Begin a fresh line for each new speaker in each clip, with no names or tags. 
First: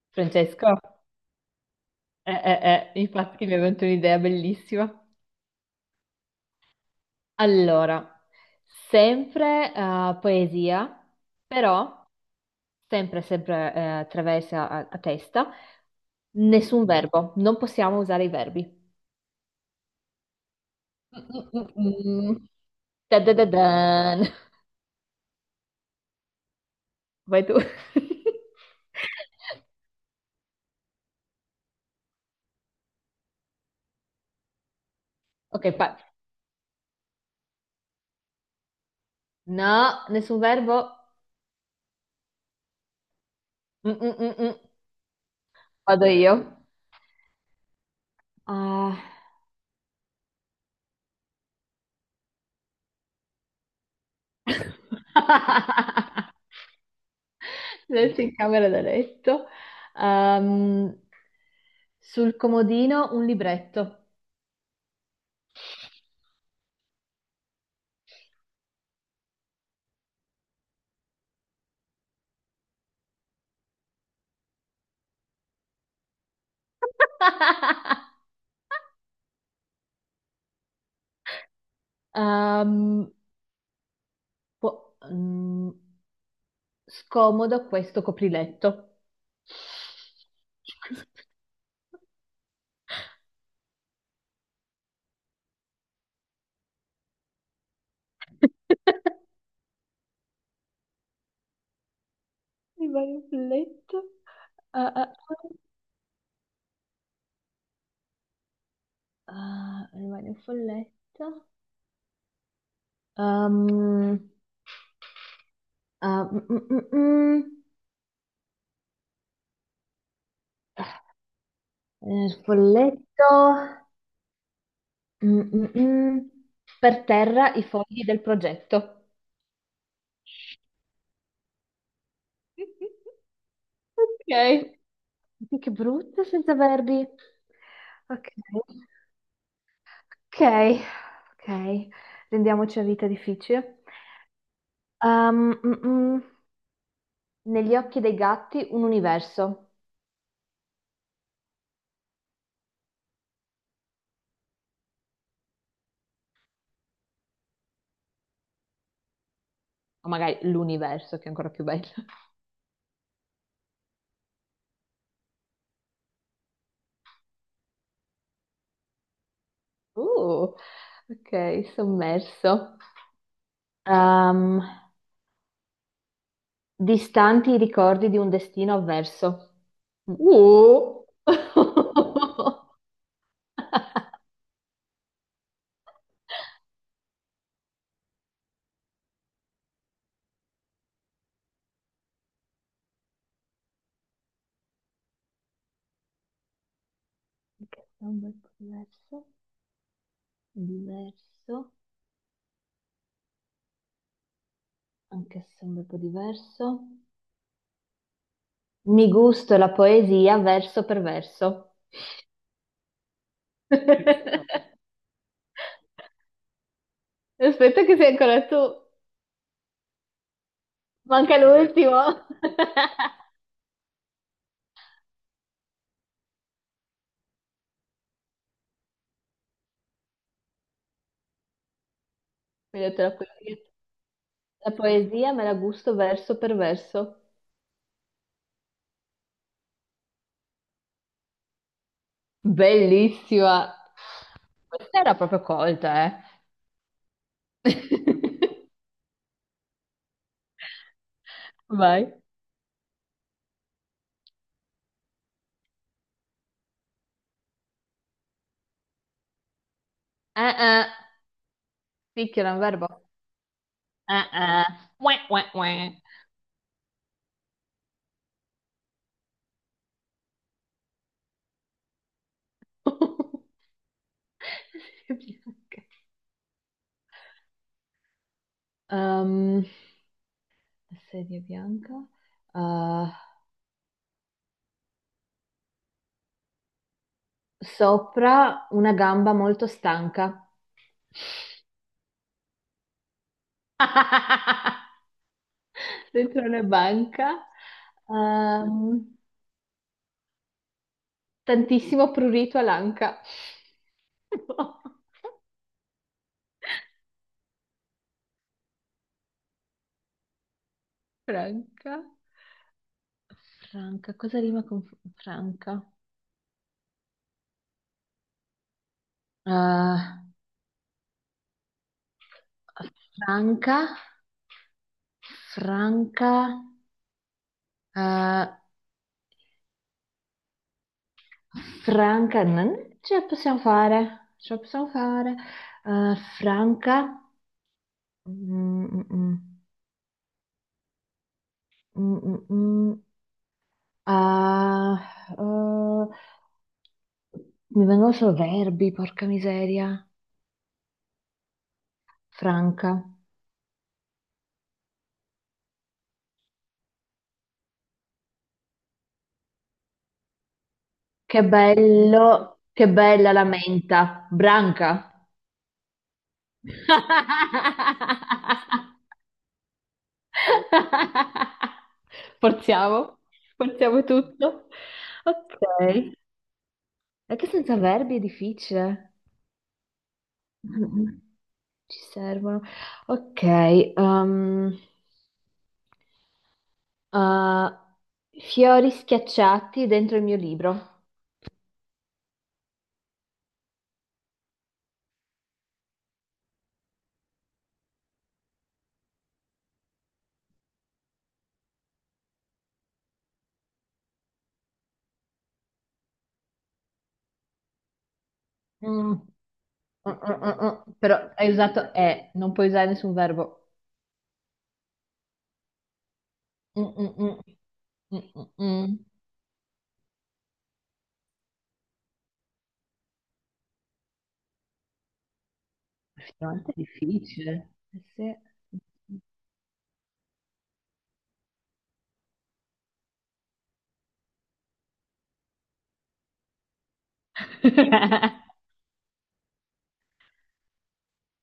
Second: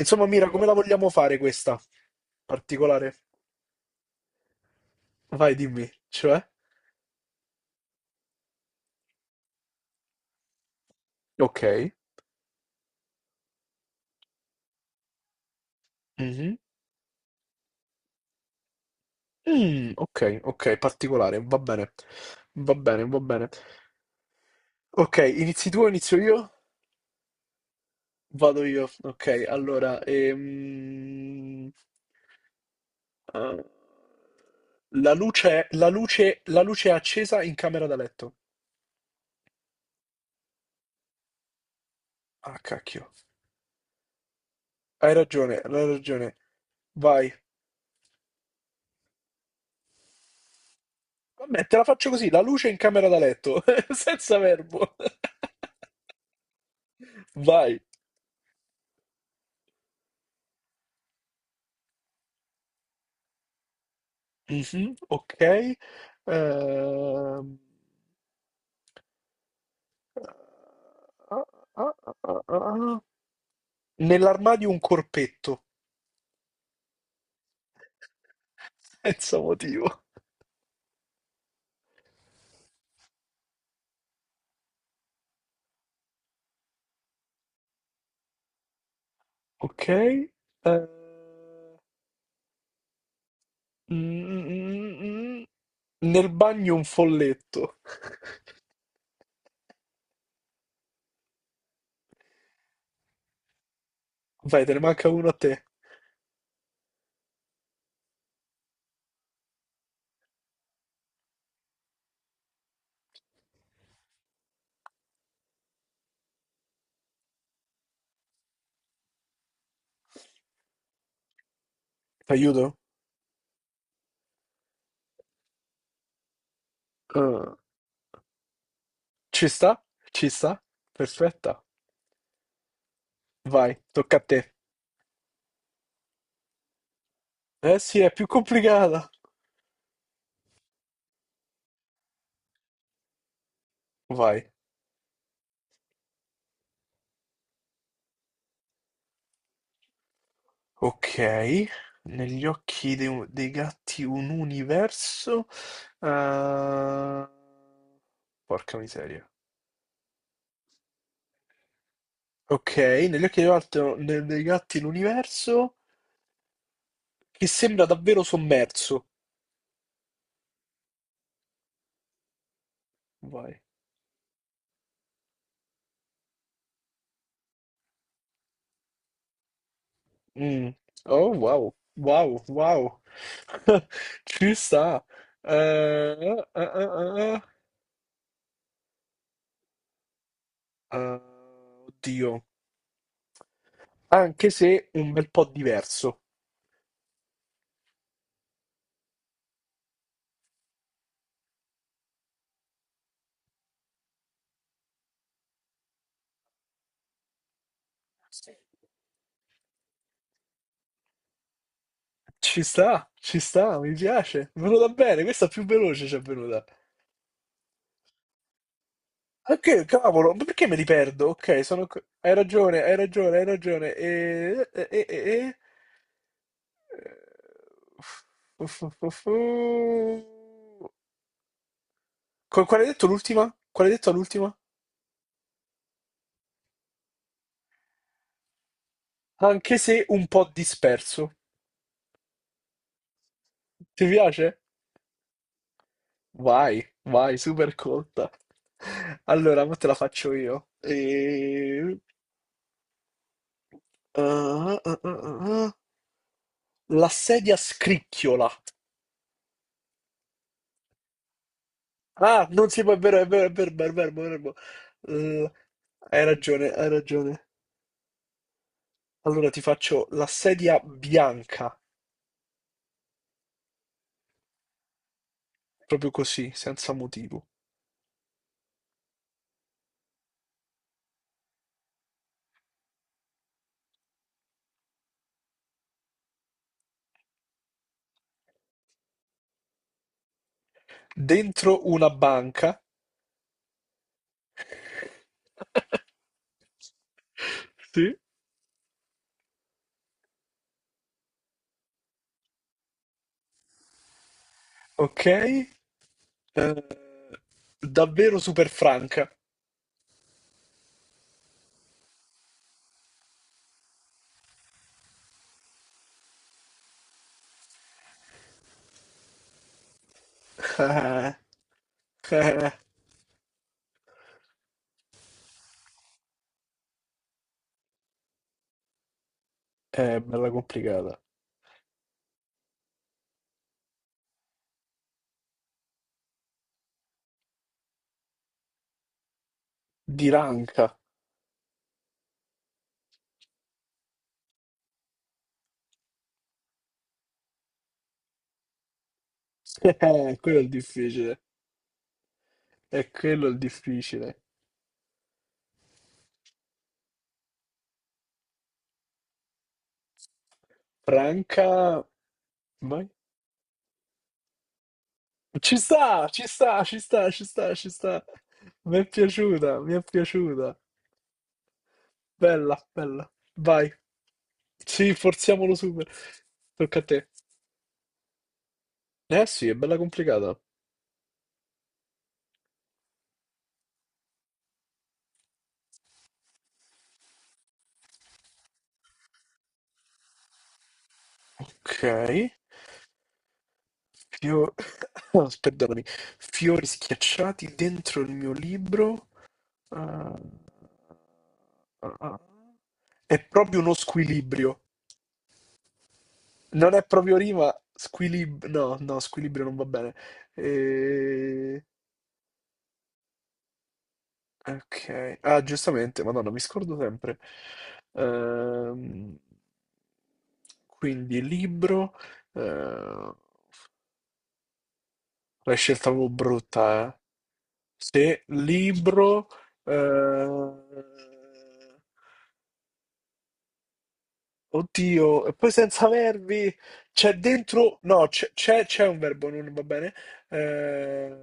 Insomma, Mira, come la
Francesco?
vogliamo fare questa particolare?
Infatti mi è venuta un'idea bellissima.
Vai, dimmi, cioè?
Allora, sempre poesia,
Ok.
però sempre attraversa a testa,
Mhm.
nessun verbo, non possiamo usare i verbi.
Mm, ok, ok,
Mm,
particolare, va
mm,
bene.
mm, mm.
Va bene, va
Da, da, da,
bene.
dan.
Ok, inizi tu o inizio io?
Vai tu.
Vado io. Ok, allora, eh, la
Ok,
luce, la luce, la luce è accesa in camera da letto.
no, nessun verbo.
Ah, cacchio.
Mm, mm, mm, mm.
Hai ragione, hai
Vado
ragione.
io.
Vai.
Ah,
Vabbè, te la faccio così, la luce in camera da letto, senza verbo. Vai.
Letto in camera da letto. Ehm, Sul comodino un libretto.
Mhm, ok. Ehm, ah, ah, ah, ah, ah. Nell'armadio un corpetto, senza motivo.
Ehm, po- mm, Scomodo questo copriletto.
Ok. Mm, mm, mm. Nel bagno un folletto.
Rimane un folletto.
Vai, te ne
Ah,
manca
ah,
uno a
ah.
te.
Ah, rimane un folletto. Ehm, ah, mm, mm, mm, mm.
T'aiuto?
Folletto, mm, mm, mm. Per terra
Eh,
i fogli del progetto.
ci sta? Ci sta? Perfetta. Vai, tocca a te.
Ok, sì, che brutto senza verbi.
Eh sì, è più
Ok,
complicata.
ok, ok, rendiamoci la vita difficile.
Vai.
Mm, mm. Negli occhi dei gatti un universo,
Ok, negli occhi dei gatti un universo. eh, Porca miseria.
o magari l'universo che è ancora più bello.
Ok, negli occhi dei gatti l'universo che sembra davvero sommerso.
Uh, ok, sommerso.
Vai.
Um, Distanti i ricordi di un destino avverso. Mm.
Mm. Oh,
Anche
wow, wow, wow.
se è
Ci sta. Eh, eh, eh, eh, eh. Eh, oddio, anche se un bel po' diverso.
un bel po' diverso, diverso, anche se è un bel po' diverso. Mi gusto la poesia verso per verso.
Ci sta, mi piace. È venuta bene, questa più veloce ci è venuta.
Aspetta che sei ancora tu.
Ok, cavolo, ma perché me li perdo?
Manca
Ok, sono...
l'ultimo.
Hai ragione, hai ragione, hai ragione. Uff, uff, uff, uff, uff. Qual
Mi
hai
hai detto
detto
la
l'ultima?
poesia.
Qual hai detto l'ultima?
La poesia me la gusto verso per verso.
Anche se un po' disperso.
Bellissima.
Ti piace?
Questa era proprio colta,
Vai, vai, super
eh.
colta. Allora, mo te la faccio io.
Vai.
Ah, ah, ah, ah. La sedia scricchiola.
Eh. Picchio
Ah,
è un
non si
verbo.
può, è vero, è vero, è vero, è vero, è vero, è vero.
Eh. Uè, uè,
Eh,
uè.
hai ragione, hai ragione. Allora ti faccio la sedia bianca,
Serie bianca.
proprio così, senza motivo.
Ehm, Serie bianca. Eh, sopra una gamba molto stanca.
Dentro una banca,
Dentro una banca.
sì.
Ehm, Tantissimo prurito all'anca.
Ok? Eh, davvero super franca.
Franca. Franca, cosa rima con Franca? Eh,
Eh, eh,
Franca, Franca, eh,
bella complicata.
Franca, non ce la possiamo fare, ce la possiamo fare. Franca, mm, mm,
Di ranca.
mm, mm, mm, ah, eh, mi vengono solo verbi, porca miseria.
Quello è il difficile.
Franca,
È quello il difficile.
che
Franca,
bello, che
vai.
bella la menta, branca.
Ci sta, ci sta, ci sta, ci sta, ci sta. Mi è piaciuta, mi è piaciuta. Bella,
Forziamo,
bella. Vai.
forziamo tutto.
Sì, forziamolo super.
Ok.
Tocca a te.
E che senza verbi è difficile.
Eh sì, è bella complicata.
Mm. Ci servono. Ok. Uh, fiori schiacciati dentro il mio libro.
Ok. Fio- oh, perdonami. Fiori schiacciati dentro il mio libro. Ah, ah, ah. È proprio uno squilibrio. Non è proprio rima. No,
Mm,
no,
mm,
squilibrio non va
mm,
bene.
mm, mm. Però hai usato e, non puoi usare nessun verbo.
Ok, ah giustamente, Madonna, mi
Mm,
scordo
mm,
sempre.
mm. Mm, mm, mm.
Ehm, quindi libro, eh, la scelta avevo
Effettivamente è
brutta, eh.
difficile. Eh sì.
Se libro, eh, oddio, e poi senza verbi, c'è dentro, no, c'è c'è- c'è un verbo, non va bene. Eh,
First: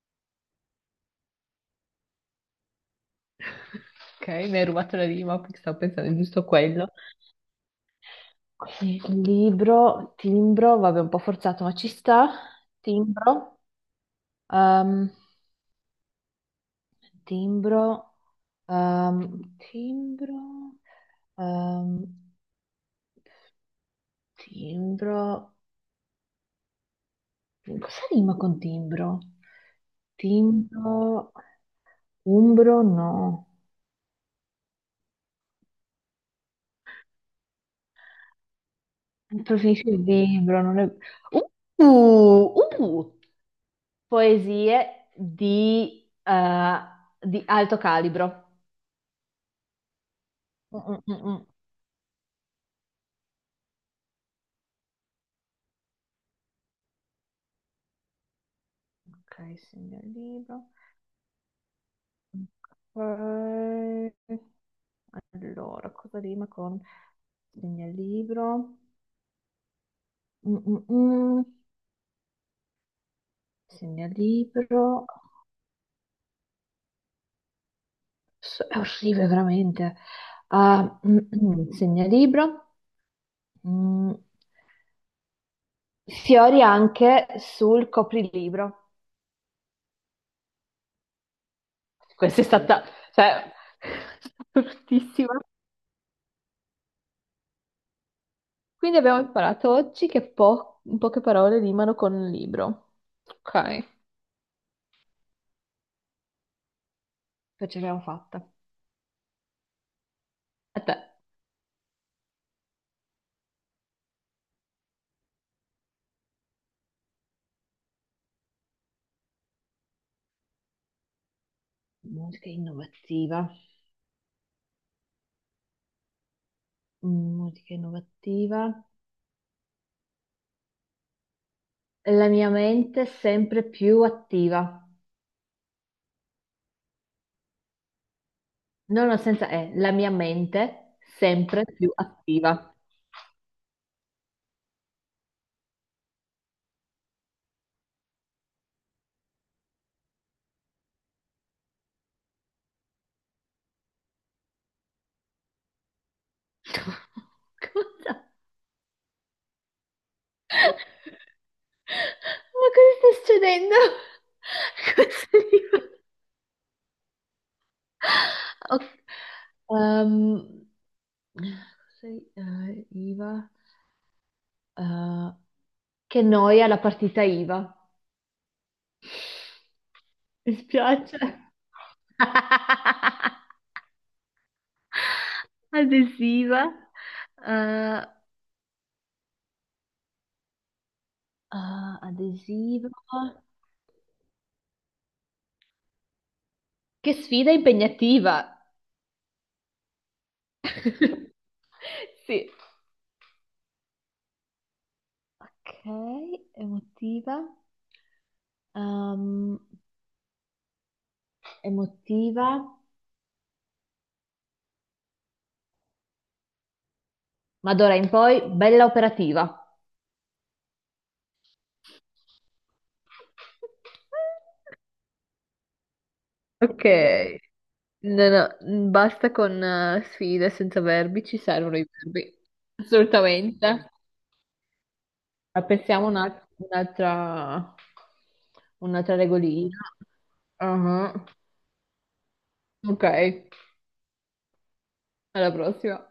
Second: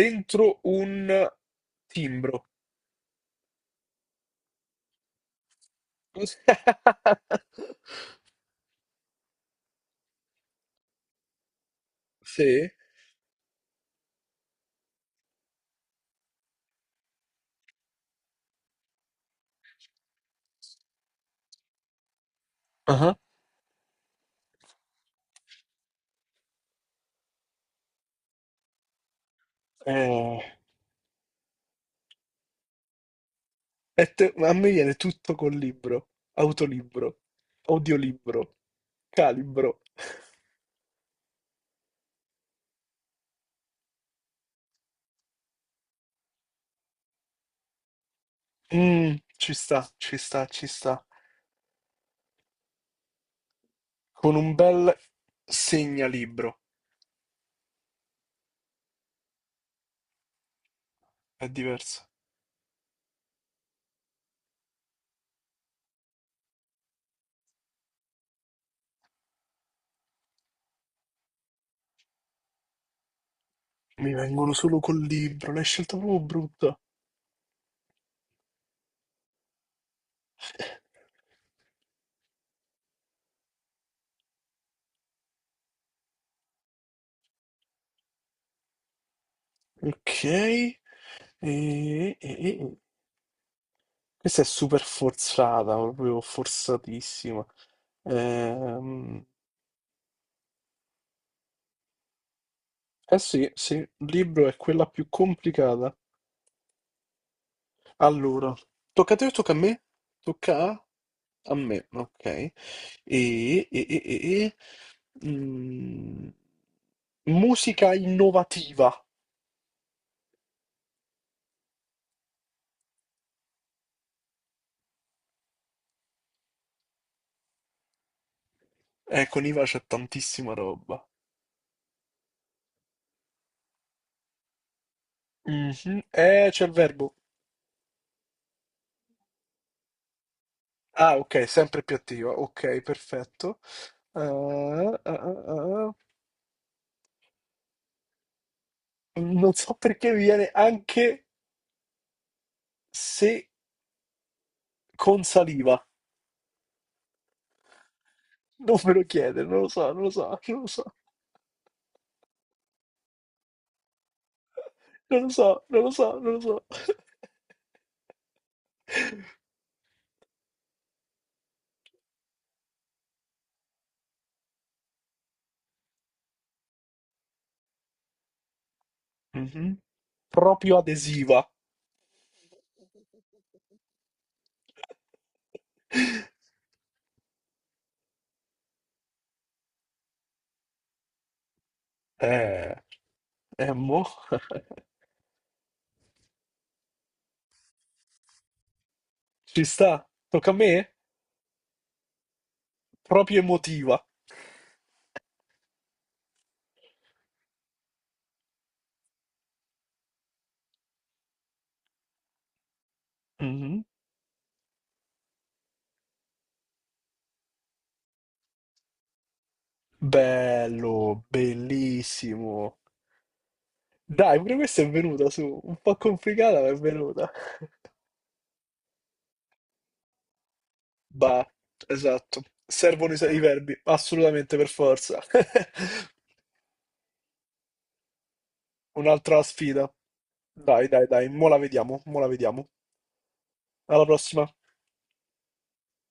dentro un timbro.
Ok, mi hai rubato la rima perché stavo pensando giusto a quello. Quindi libro, timbro, vabbè, un po' forzato, ma ci sta.
Sì.
Timbro, ehm, timbro, timbro, ehm, timbro. Cosa rima con timbro?
Eh,
Timbro, umbro, no.
a me viene tutto col libro, autolibro, audiolibro, calibro.
Preferisco il libro, non è... Uh, uh, Poesie di, eh, di alto calibro.
Mm, ci sta, ci sta, ci
Mm,
sta.
mm, mm, mm.
Con un bel segnalibro,
Ok, segno il libro.
è diverso.
Ok. Allora, cosa rima con segnalibro? Mm, mm, mm.
Mi vengono solo col
Segnalibro.
libro, l'hai scelta proprio brutta.
È orribile, veramente. Ah, mm, mm. Segnalibro. Mm. Fiori anche sul coprilibro.
Ok, e, e-
Questa è, sì,
e-
stata, cioè,
questa è super
bruttissima.
forzata, proprio forzatissima.
Quindi abbiamo
Ehm,
imparato oggi che in poche parole rimano con un libro.
eh sì, sì,
Ok,
il libro è quella più complicata.
poi ce l'abbiamo fatta.
Allora, tocca a te o tocca a me? Tocca a,
A te.
a me, ok. E- e- e- e- mm, musica innovativa.
Musica innovativa. Mm, musica innovativa.
Con Iva c'è tantissima roba.
La mia mente sempre più attiva.
Mhm. C'è il verbo.
No, no, senza E. La mia mente
Ah, ok,
sempre
sempre
più
più attiva.
attiva.
Ok, perfetto. Ah, ah, ah, ah. Non so perché mi viene anche se con saliva.
Cosa?
Non me lo chiede, non lo so, non lo so, non lo so.
Ma cosa sta succedendo?
Non
Questo
lo so, non
libro?
lo so, non lo so.
Ok, ehm, IVA, eh, che noia la partita IVA.
Mhm.
Mi
Proprio
spiace.
adesiva.
Adesiva. eh,
Eh,
Adesiva.
mo,
Che sfida impegnativa.
ci sta. Tocca a me?
Sì.
Proprio emotiva.
Ok, emotiva. Ehm, Emotiva.
Mhm.
Ma d'ora in poi, bella operativa.
Bello, bellissimo. Dai, pure questa è venuta su, un po' complicata, ma è
Ok,
venuta.
no, no, basta con sfide senza verbi, ci
Bah,
servono i verbi.
esatto. Servono i verbi,
Assolutamente.
assolutamente, per forza.
Ma pensiamo un'altra
Un'altra
regolina.
sfida. Dai, dai,
Ah,
dai, mo la vediamo, mo la vediamo.
ok,
Alla prossima.
alla prossima.